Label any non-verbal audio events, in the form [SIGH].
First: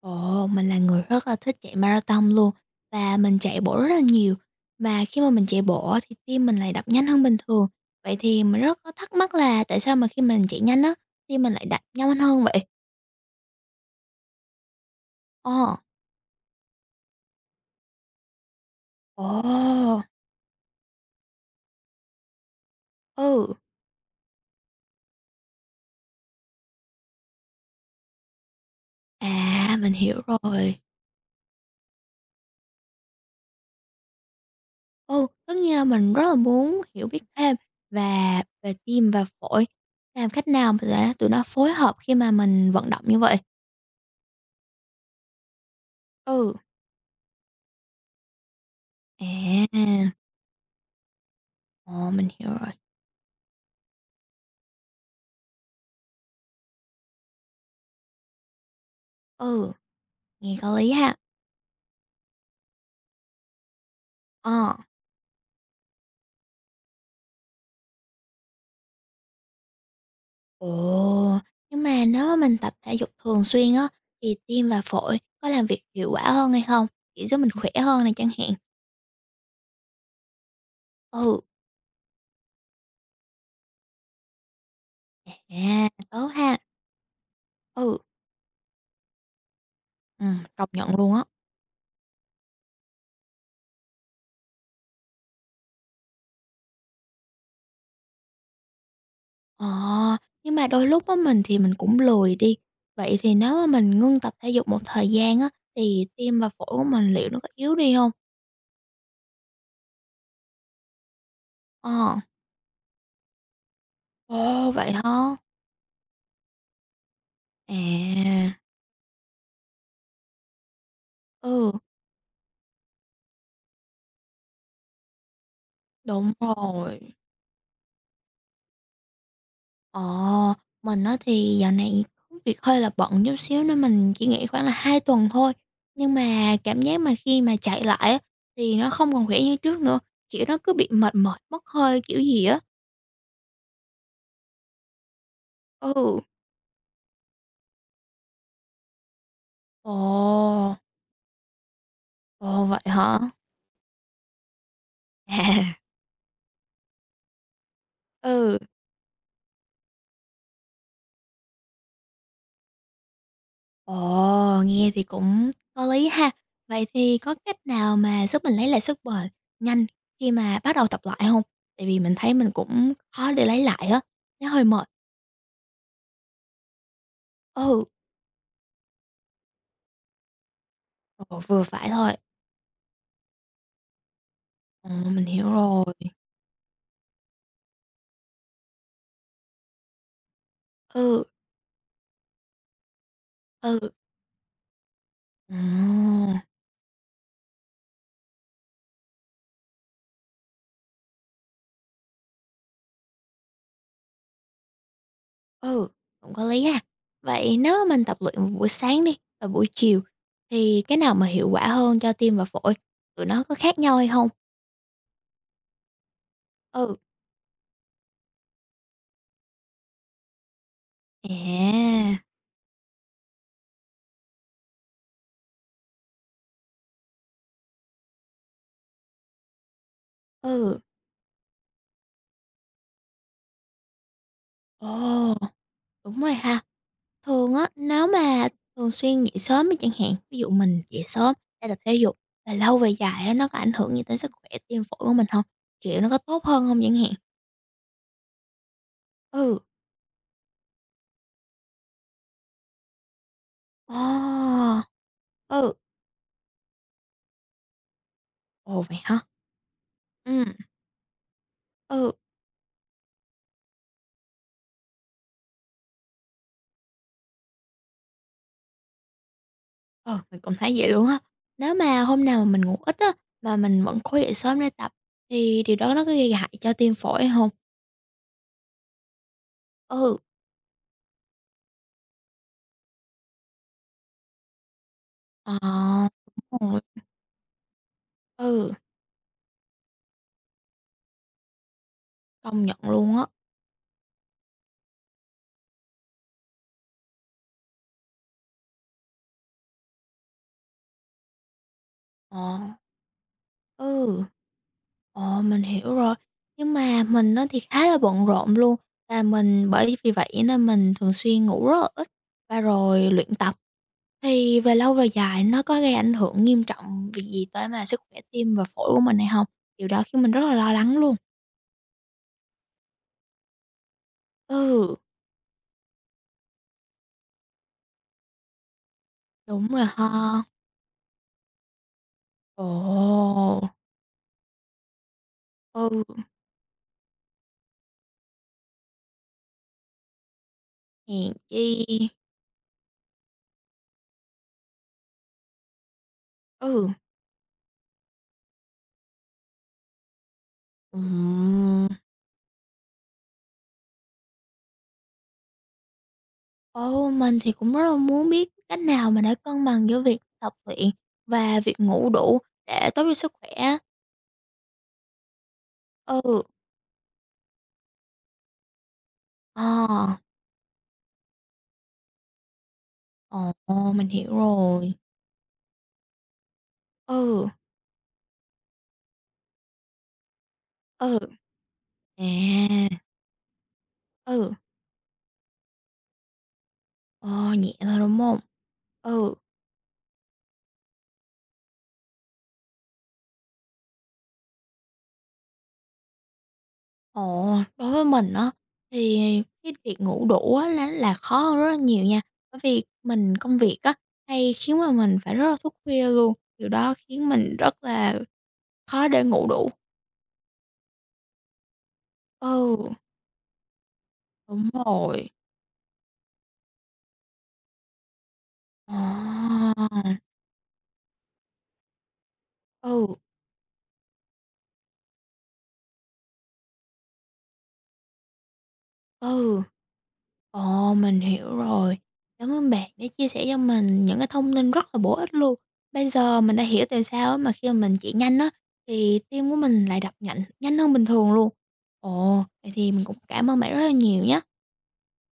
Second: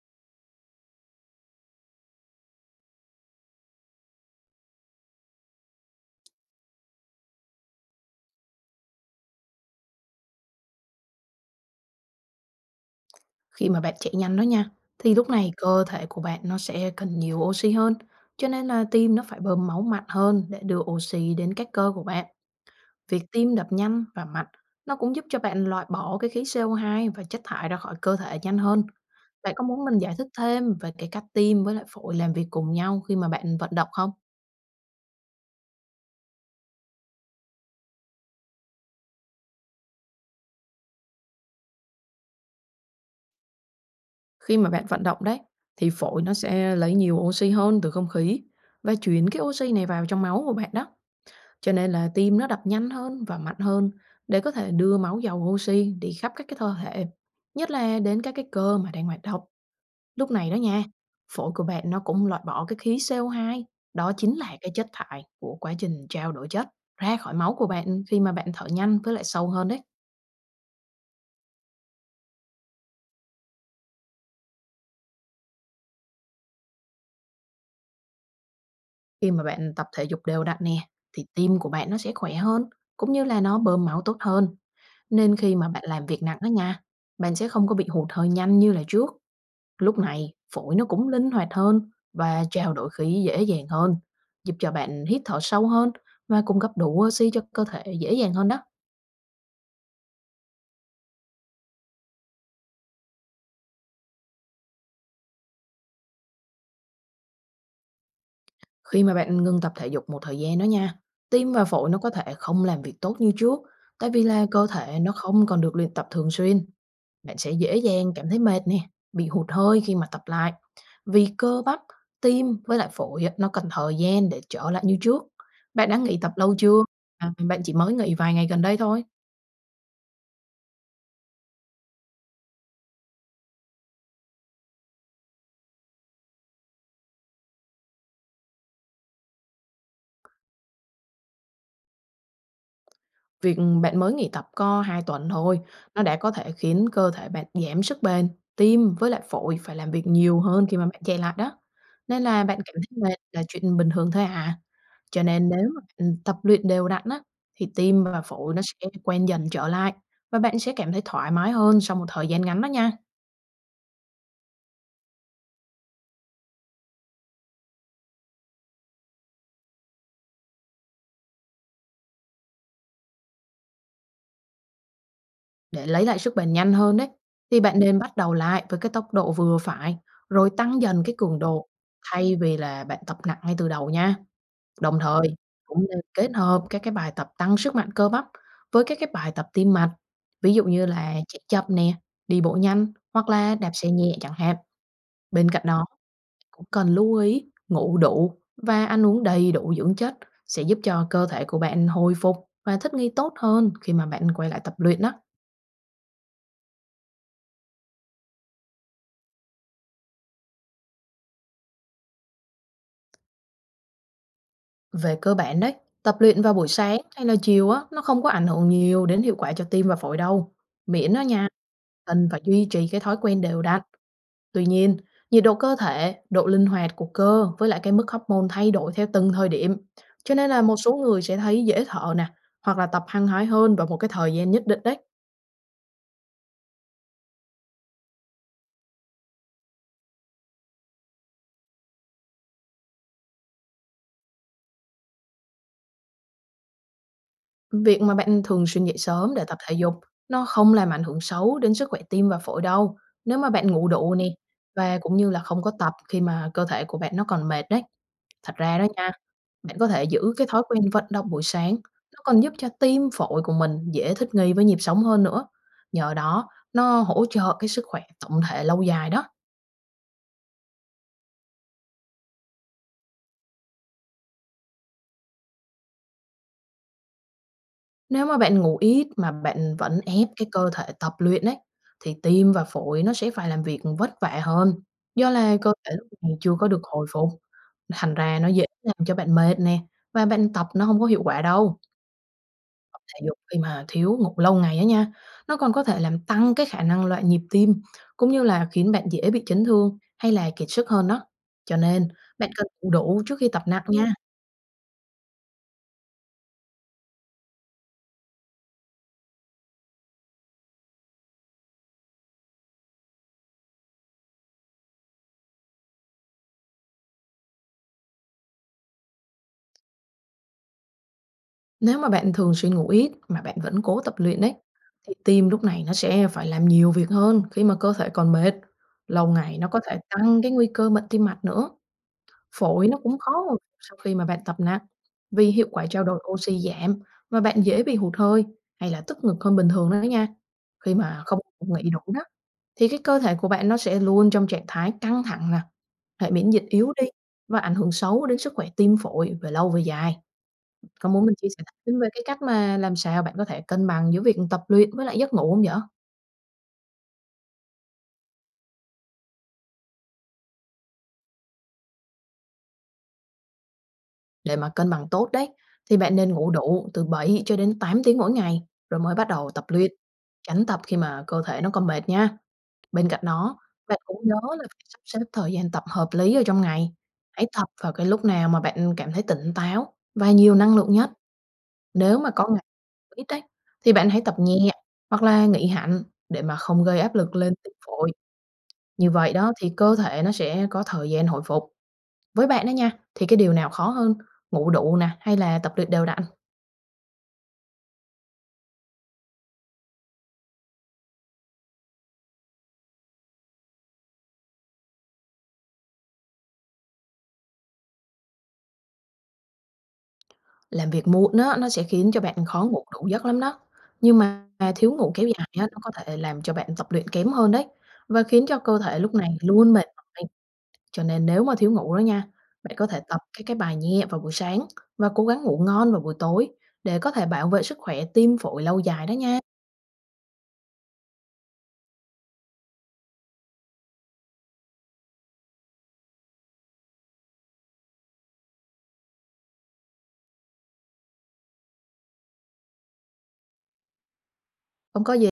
Ồ, mình là người rất là thích chạy marathon luôn và mình chạy bộ rất là nhiều. Và khi mà mình chạy bộ á thì tim mình lại đập nhanh hơn bình thường. Vậy thì mình rất có thắc mắc là tại sao mà khi mình chạy nhanh á, tim mình lại đập nhanh hơn vậy? Khi mà bạn chạy nhanh đó nha, thì lúc này Ồ, cơ thể của bạn nó sẽ cần nhiều oxy hơn, cho nên là tim nó phải bơm máu ồ, mạnh hơn để đưa oxy đến các cơ của bạn. Việc ừ, tim đập nhanh và mạnh nó cũng giúp cho bạn loại bỏ cái khí CO2 và chất thải ra khỏi cơ thể nhanh hơn. Bạn có à, muốn mình mình giải hiểu thích thêm rồi. về cái cách tim với lại phổi làm việc cùng nhau khi mà bạn vận động không? Ừ, tất nhiên là mình rất là muốn hiểu biết thêm và về tim và phổi, làm cách nào mà để tụi nó phối hợp khi mà mình vận động như vậy. Khi mà bạn vận động đấy, thì phổi nó Ừ, sẽ lấy nhiều oxy hơn từ không khí và à, chuyển cái oxy này vào trong máu của bạn đó. Cho nên là ồ, mình tim nó hiểu đập rồi. nhanh hơn và mạnh hơn để có thể đưa máu giàu oxy đi khắp các cái cơ thể, nhất là đến các cái cơ mà đang hoạt động. Ừ. Lúc này đó Nghe có nha, lý ha. phổi của bạn nó cũng loại bỏ cái khí CO2, đó chính là cái Ờ, chất thải của quá trình trao đổi chất ra khỏi máu của bạn khi mà bạn thở nhanh với lại sâu hơn đấy. ồ, nhưng mà nếu mà mình tập thể dục thường xuyên á, thì tim và phổi có làm việc hiệu quả hơn hay không? Kiểu giúp mình khỏe hơn này chẳng hạn. Khi mà bạn tập thể dục đều đặn nè, thì Ừ, tim của bạn nó sẽ khỏe hơn, cũng như là nó bơm máu tốt hơn. Nên khi mà bạn à, làm việc tốt nặng đó ha. nha, bạn sẽ không có bị Ừ, hụt hơi nhanh như là trước. Lúc ừ, này, công phổi nó nhận cũng luôn á. linh hoạt hơn và trao đổi khí dễ dàng hơn, giúp cho bạn hít thở sâu hơn và cung cấp đủ oxy cho cơ thể dễ dàng hơn đó. Ờ, nhưng mà đôi lúc á mình thì mình cũng lười đi. Vậy thì nếu mà mình ngưng tập thể dục một thời gian á, thì tim và phổi của mình liệu nó có yếu đi không? Khi mà bạn ngừng tập thể dục một thời gian đó nha, tim và phổi nó có Ờ, thể không làm việc tốt như trước, tại vì là cơ ồ, vậy thể nó hả? không còn được luyện tập thường xuyên. Bạn sẽ dễ dàng cảm thấy À, mệt nè, bị hụt hơi khi mà tập lại. Vì cơ ừ, bắp, tim với lại phổi á, nó cần thời gian để trở lại như trước. Bạn đã nghỉ tập đúng lâu chưa? rồi. À, bạn chỉ mới nghỉ vài ngày gần đây thôi. Ờ, mình á thì dạo này công việc hơi là bận chút xíu nên mình chỉ nghỉ khoảng là 2 tuần thôi. Nhưng mà cảm giác mà khi mà chạy lại á, thì nó không còn khỏe như trước nữa, kiểu, nó cứ bị mệt mỏi, mất hơi kiểu gì á. Việc bạn mới nghỉ tập có 2 tuần thôi, nó đã Ừ. có thể khiến cơ thể bạn giảm sức bền, tim với lại phổi phải làm Ồ, việc nhiều hơn khi mà bạn chạy lại đó. Nên là bạn ồ, cảm vậy thấy mệt hả? là chuyện bình thường thôi à. Cho nên À, nếu [LAUGHS] mà bạn tập luyện đều đặn á, thì tim và phổi ừ, nó sẽ quen dần trở lại và bạn sẽ cảm thấy thoải mái hơn sau một thời gian ngắn đó nha. ồ, nghe thì cũng có lý ha. Vậy thì có cách nào mà giúp mình lấy lại sức bền nhanh khi mà bắt đầu tập lại không? Tại vì mình thấy mình cũng khó để lấy lại á, nó hơi mệt. Để lấy lại sức bền nhanh hơn đấy, thì bạn Ừ. nên bắt đầu lại với cái tốc độ vừa phải, rồi tăng dần cái cường Ồ, vừa độ phải thôi. thay vì là bạn tập nặng ngay từ đầu nha. Ồ, Đồng mình thời, hiểu cũng rồi. nên kết hợp các cái bài tập tăng sức mạnh cơ bắp với các cái bài tập tim mạch, ví dụ như là Ừ, chạy chậm nè, đi bộ nhanh hoặc là đạp xe ừ. nhẹ chẳng hạn. Bên cạnh đó, Ồ, cũng cần lưu ý ngủ đủ và ăn uống đầy đủ dưỡng chất sẽ giúp cho cơ thể của bạn hồi phục và thích nghi tốt hơn khi mà bạn quay lại tập luyện đó. ừ, cũng có lý ha. Vậy nếu mà mình tập luyện vào buổi sáng đi và buổi chiều thì cái nào mà hiệu quả hơn cho tim và phổi? Tụi nó có khác nhau hay không? Về cơ bản đấy, tập luyện vào buổi Ừ. sáng hay là chiều á, nó không có ảnh hưởng nhiều đến hiệu quả cho tim và phổi đâu. Miễn đó nha, À, cần phải duy trì cái thói quen đều đặn. Tuy nhiên, nhiệt độ cơ thể, độ linh hoạt của cơ với lại cái mức hormone thay đổi theo từng thời điểm. Cho nên là một ừ. số người sẽ thấy dễ thở nè, hoặc là tập hăng hái hơn vào một cái thời gian nhất định Ồ, đấy. đúng rồi ha. Thường á, nếu mà thường xuyên dậy sớm đi chẳng hạn, ví dụ mình dậy sớm để tập thể dục và lâu về dài á, nó có ảnh hưởng gì tới sức khỏe tim phổi của mình không? Kiểu, nó có tốt hơn không chẳng hạn? Việc mà bạn thường xuyên dậy sớm để tập Ừ. thể dục nó không làm ảnh hưởng xấu đến sức khỏe tim và phổi đâu. Nếu mà bạn ngủ đủ nè Ồ. và cũng như là không có Ừ. tập khi mà cơ thể của bạn nó còn mệt đấy. Thật ra Ồ, đó vậy nha, hả? bạn có thể giữ cái Ừ, thói quen vận động buổi sáng, ừ, nó còn giúp cho tim phổi của mình dễ thích nghi với nhịp sống hơn nữa. Nhờ đó nó hỗ trợ cái sức khỏe tổng thể lâu dài đó. ờ, mình cũng thấy vậy luôn á. Nếu mà hôm nào mà mình ngủ ít á, mà mình vẫn khó dậy sớm để tập thì điều đó nó có gây hại cho tim phổi không? Nếu mà bạn ngủ ít mà bạn vẫn Ừ, ép cái cơ thể tập luyện ấy, thì tim và phổi nó sẽ phải làm việc vất vả hơn, do là ờ, cơ thể lúc này chưa đúng có được rồi, hồi phục, thành ra nó dễ ừ, làm cho bạn mệt nè, và bạn tập nó không có hiệu quả đâu. công nhận Tập luôn thể á. dục khi mà thiếu ngủ lâu ngày á nha, nó còn có thể làm tăng cái khả năng loạn nhịp tim, cũng như là khiến bạn dễ bị chấn thương hay là kiệt sức hơn đó. Cho nên Ờ, bạn cần ngủ đủ trước khi tập nặng nha. ừ. Ờ, mình hiểu rồi. Nhưng mà mình nó thì khá là bận rộn luôn, và mình bởi vì vậy nên mình thường xuyên ngủ rất là ít và rồi luyện tập. Thì về lâu về dài nó có gây ảnh hưởng nghiêm trọng việc gì tới mà sức khỏe tim và phổi của mình hay không? Điều đó khiến mình rất là lo lắng luôn. Nếu mà bạn thường xuyên ngủ ít mà bạn vẫn cố tập luyện đấy, Ừ, thì tim lúc này nó sẽ phải làm nhiều việc hơn khi mà cơ thể còn mệt. Lâu ngày nó đúng có rồi thể tăng ha. cái nguy cơ bệnh tim mạch nữa. Phổi nó cũng khó hồi phục Ồ, sau khi mà bạn tập nặng. Vì hiệu quả ừ, trao đổi oxy giảm và bạn dễ bị hụt hơi hay là tức ngực hơn bình thường đó nha. Khi mà hèn không nghỉ chi. đủ đó, thì cái cơ thể của bạn nó sẽ luôn trong trạng thái căng thẳng nè, hệ miễn dịch Ừ. yếu đi và ảnh hưởng xấu đến sức khỏe tim phổi về lâu về dài. Có muốn mình chia sẻ Ừm. thêm về cái cách mà làm sao bạn có thể cân bằng giữa việc tập luyện với lại giấc ngủ hông vậy? Ồ, mình thì cũng rất là muốn biết cách nào mà để cân bằng giữa việc tập luyện và việc ngủ đủ để tốt cho sức khỏe. Để mà cân bằng tốt đấy, thì bạn nên Ừ, ngủ đủ từ 7 cho đến 8 tiếng mỗi ngày rồi mới bắt đầu ờ, tập luyện, tránh tập khi mà cơ thể nó còn mệt nha. Bên cạnh đó, ồ, bạn mình cũng hiểu nhớ là phải rồi. sắp xếp thời gian tập hợp lý ở trong ngày. Hãy Ừ, tập vào cái lúc nào mà bạn cảm thấy tỉnh táo và nhiều năng lượng nhất. ừ, Nếu mà có ngày à, ít đấy, thì bạn hãy tập ừ, nhẹ hoặc là nghỉ hẳn để mà không gây áp lực lên ờ, tim nhẹ thôi phổi. đúng không? Như vậy Ừ, đó thì cơ thể nó sẽ có thời gian hồi phục. Với bạn đó nha, thì cái điều nào khó hơn? Ngủ đủ nè, hay là tập luyện đều đặn? ồ, đối với mình á, thì cái việc ngủ đủ á, là khó hơn rất là nhiều nha. Bởi vì mình công việc á, hay khiến mà mình phải rất là thức khuya luôn. Điều đó khiến mình rất là khó để ngủ đủ. Làm việc muộn đó nó sẽ khiến cho bạn khó ngủ Ừ. đủ giấc lắm đó. Nhưng mà Đúng thiếu ngủ kéo rồi. dài á, nó có thể làm cho bạn tập luyện kém hơn đấy. Và khiến cho cơ thể lúc này luôn À, mệt mỏi. Cho nên nếu mà thiếu ngủ đó nha, bạn có thể ừ, tập các cái bài nhẹ vào buổi sáng và cố gắng ngủ ngon vào buổi tối để có thể bảo vệ sức khỏe tim phổi lâu dài đó nha. ừ, ồ, mình hiểu rồi. Cảm ơn bạn đã chia sẻ cho mình những cái thông tin rất là bổ ích luôn. Bây giờ mình đã hiểu tại sao á mà khi mà mình chạy nhanh á, thì tim của mình lại đập nhanh nhanh hơn bình thường luôn. Ồ, vậy thì mình cũng cảm ơn bạn rất là nhiều nhé. Không có gì.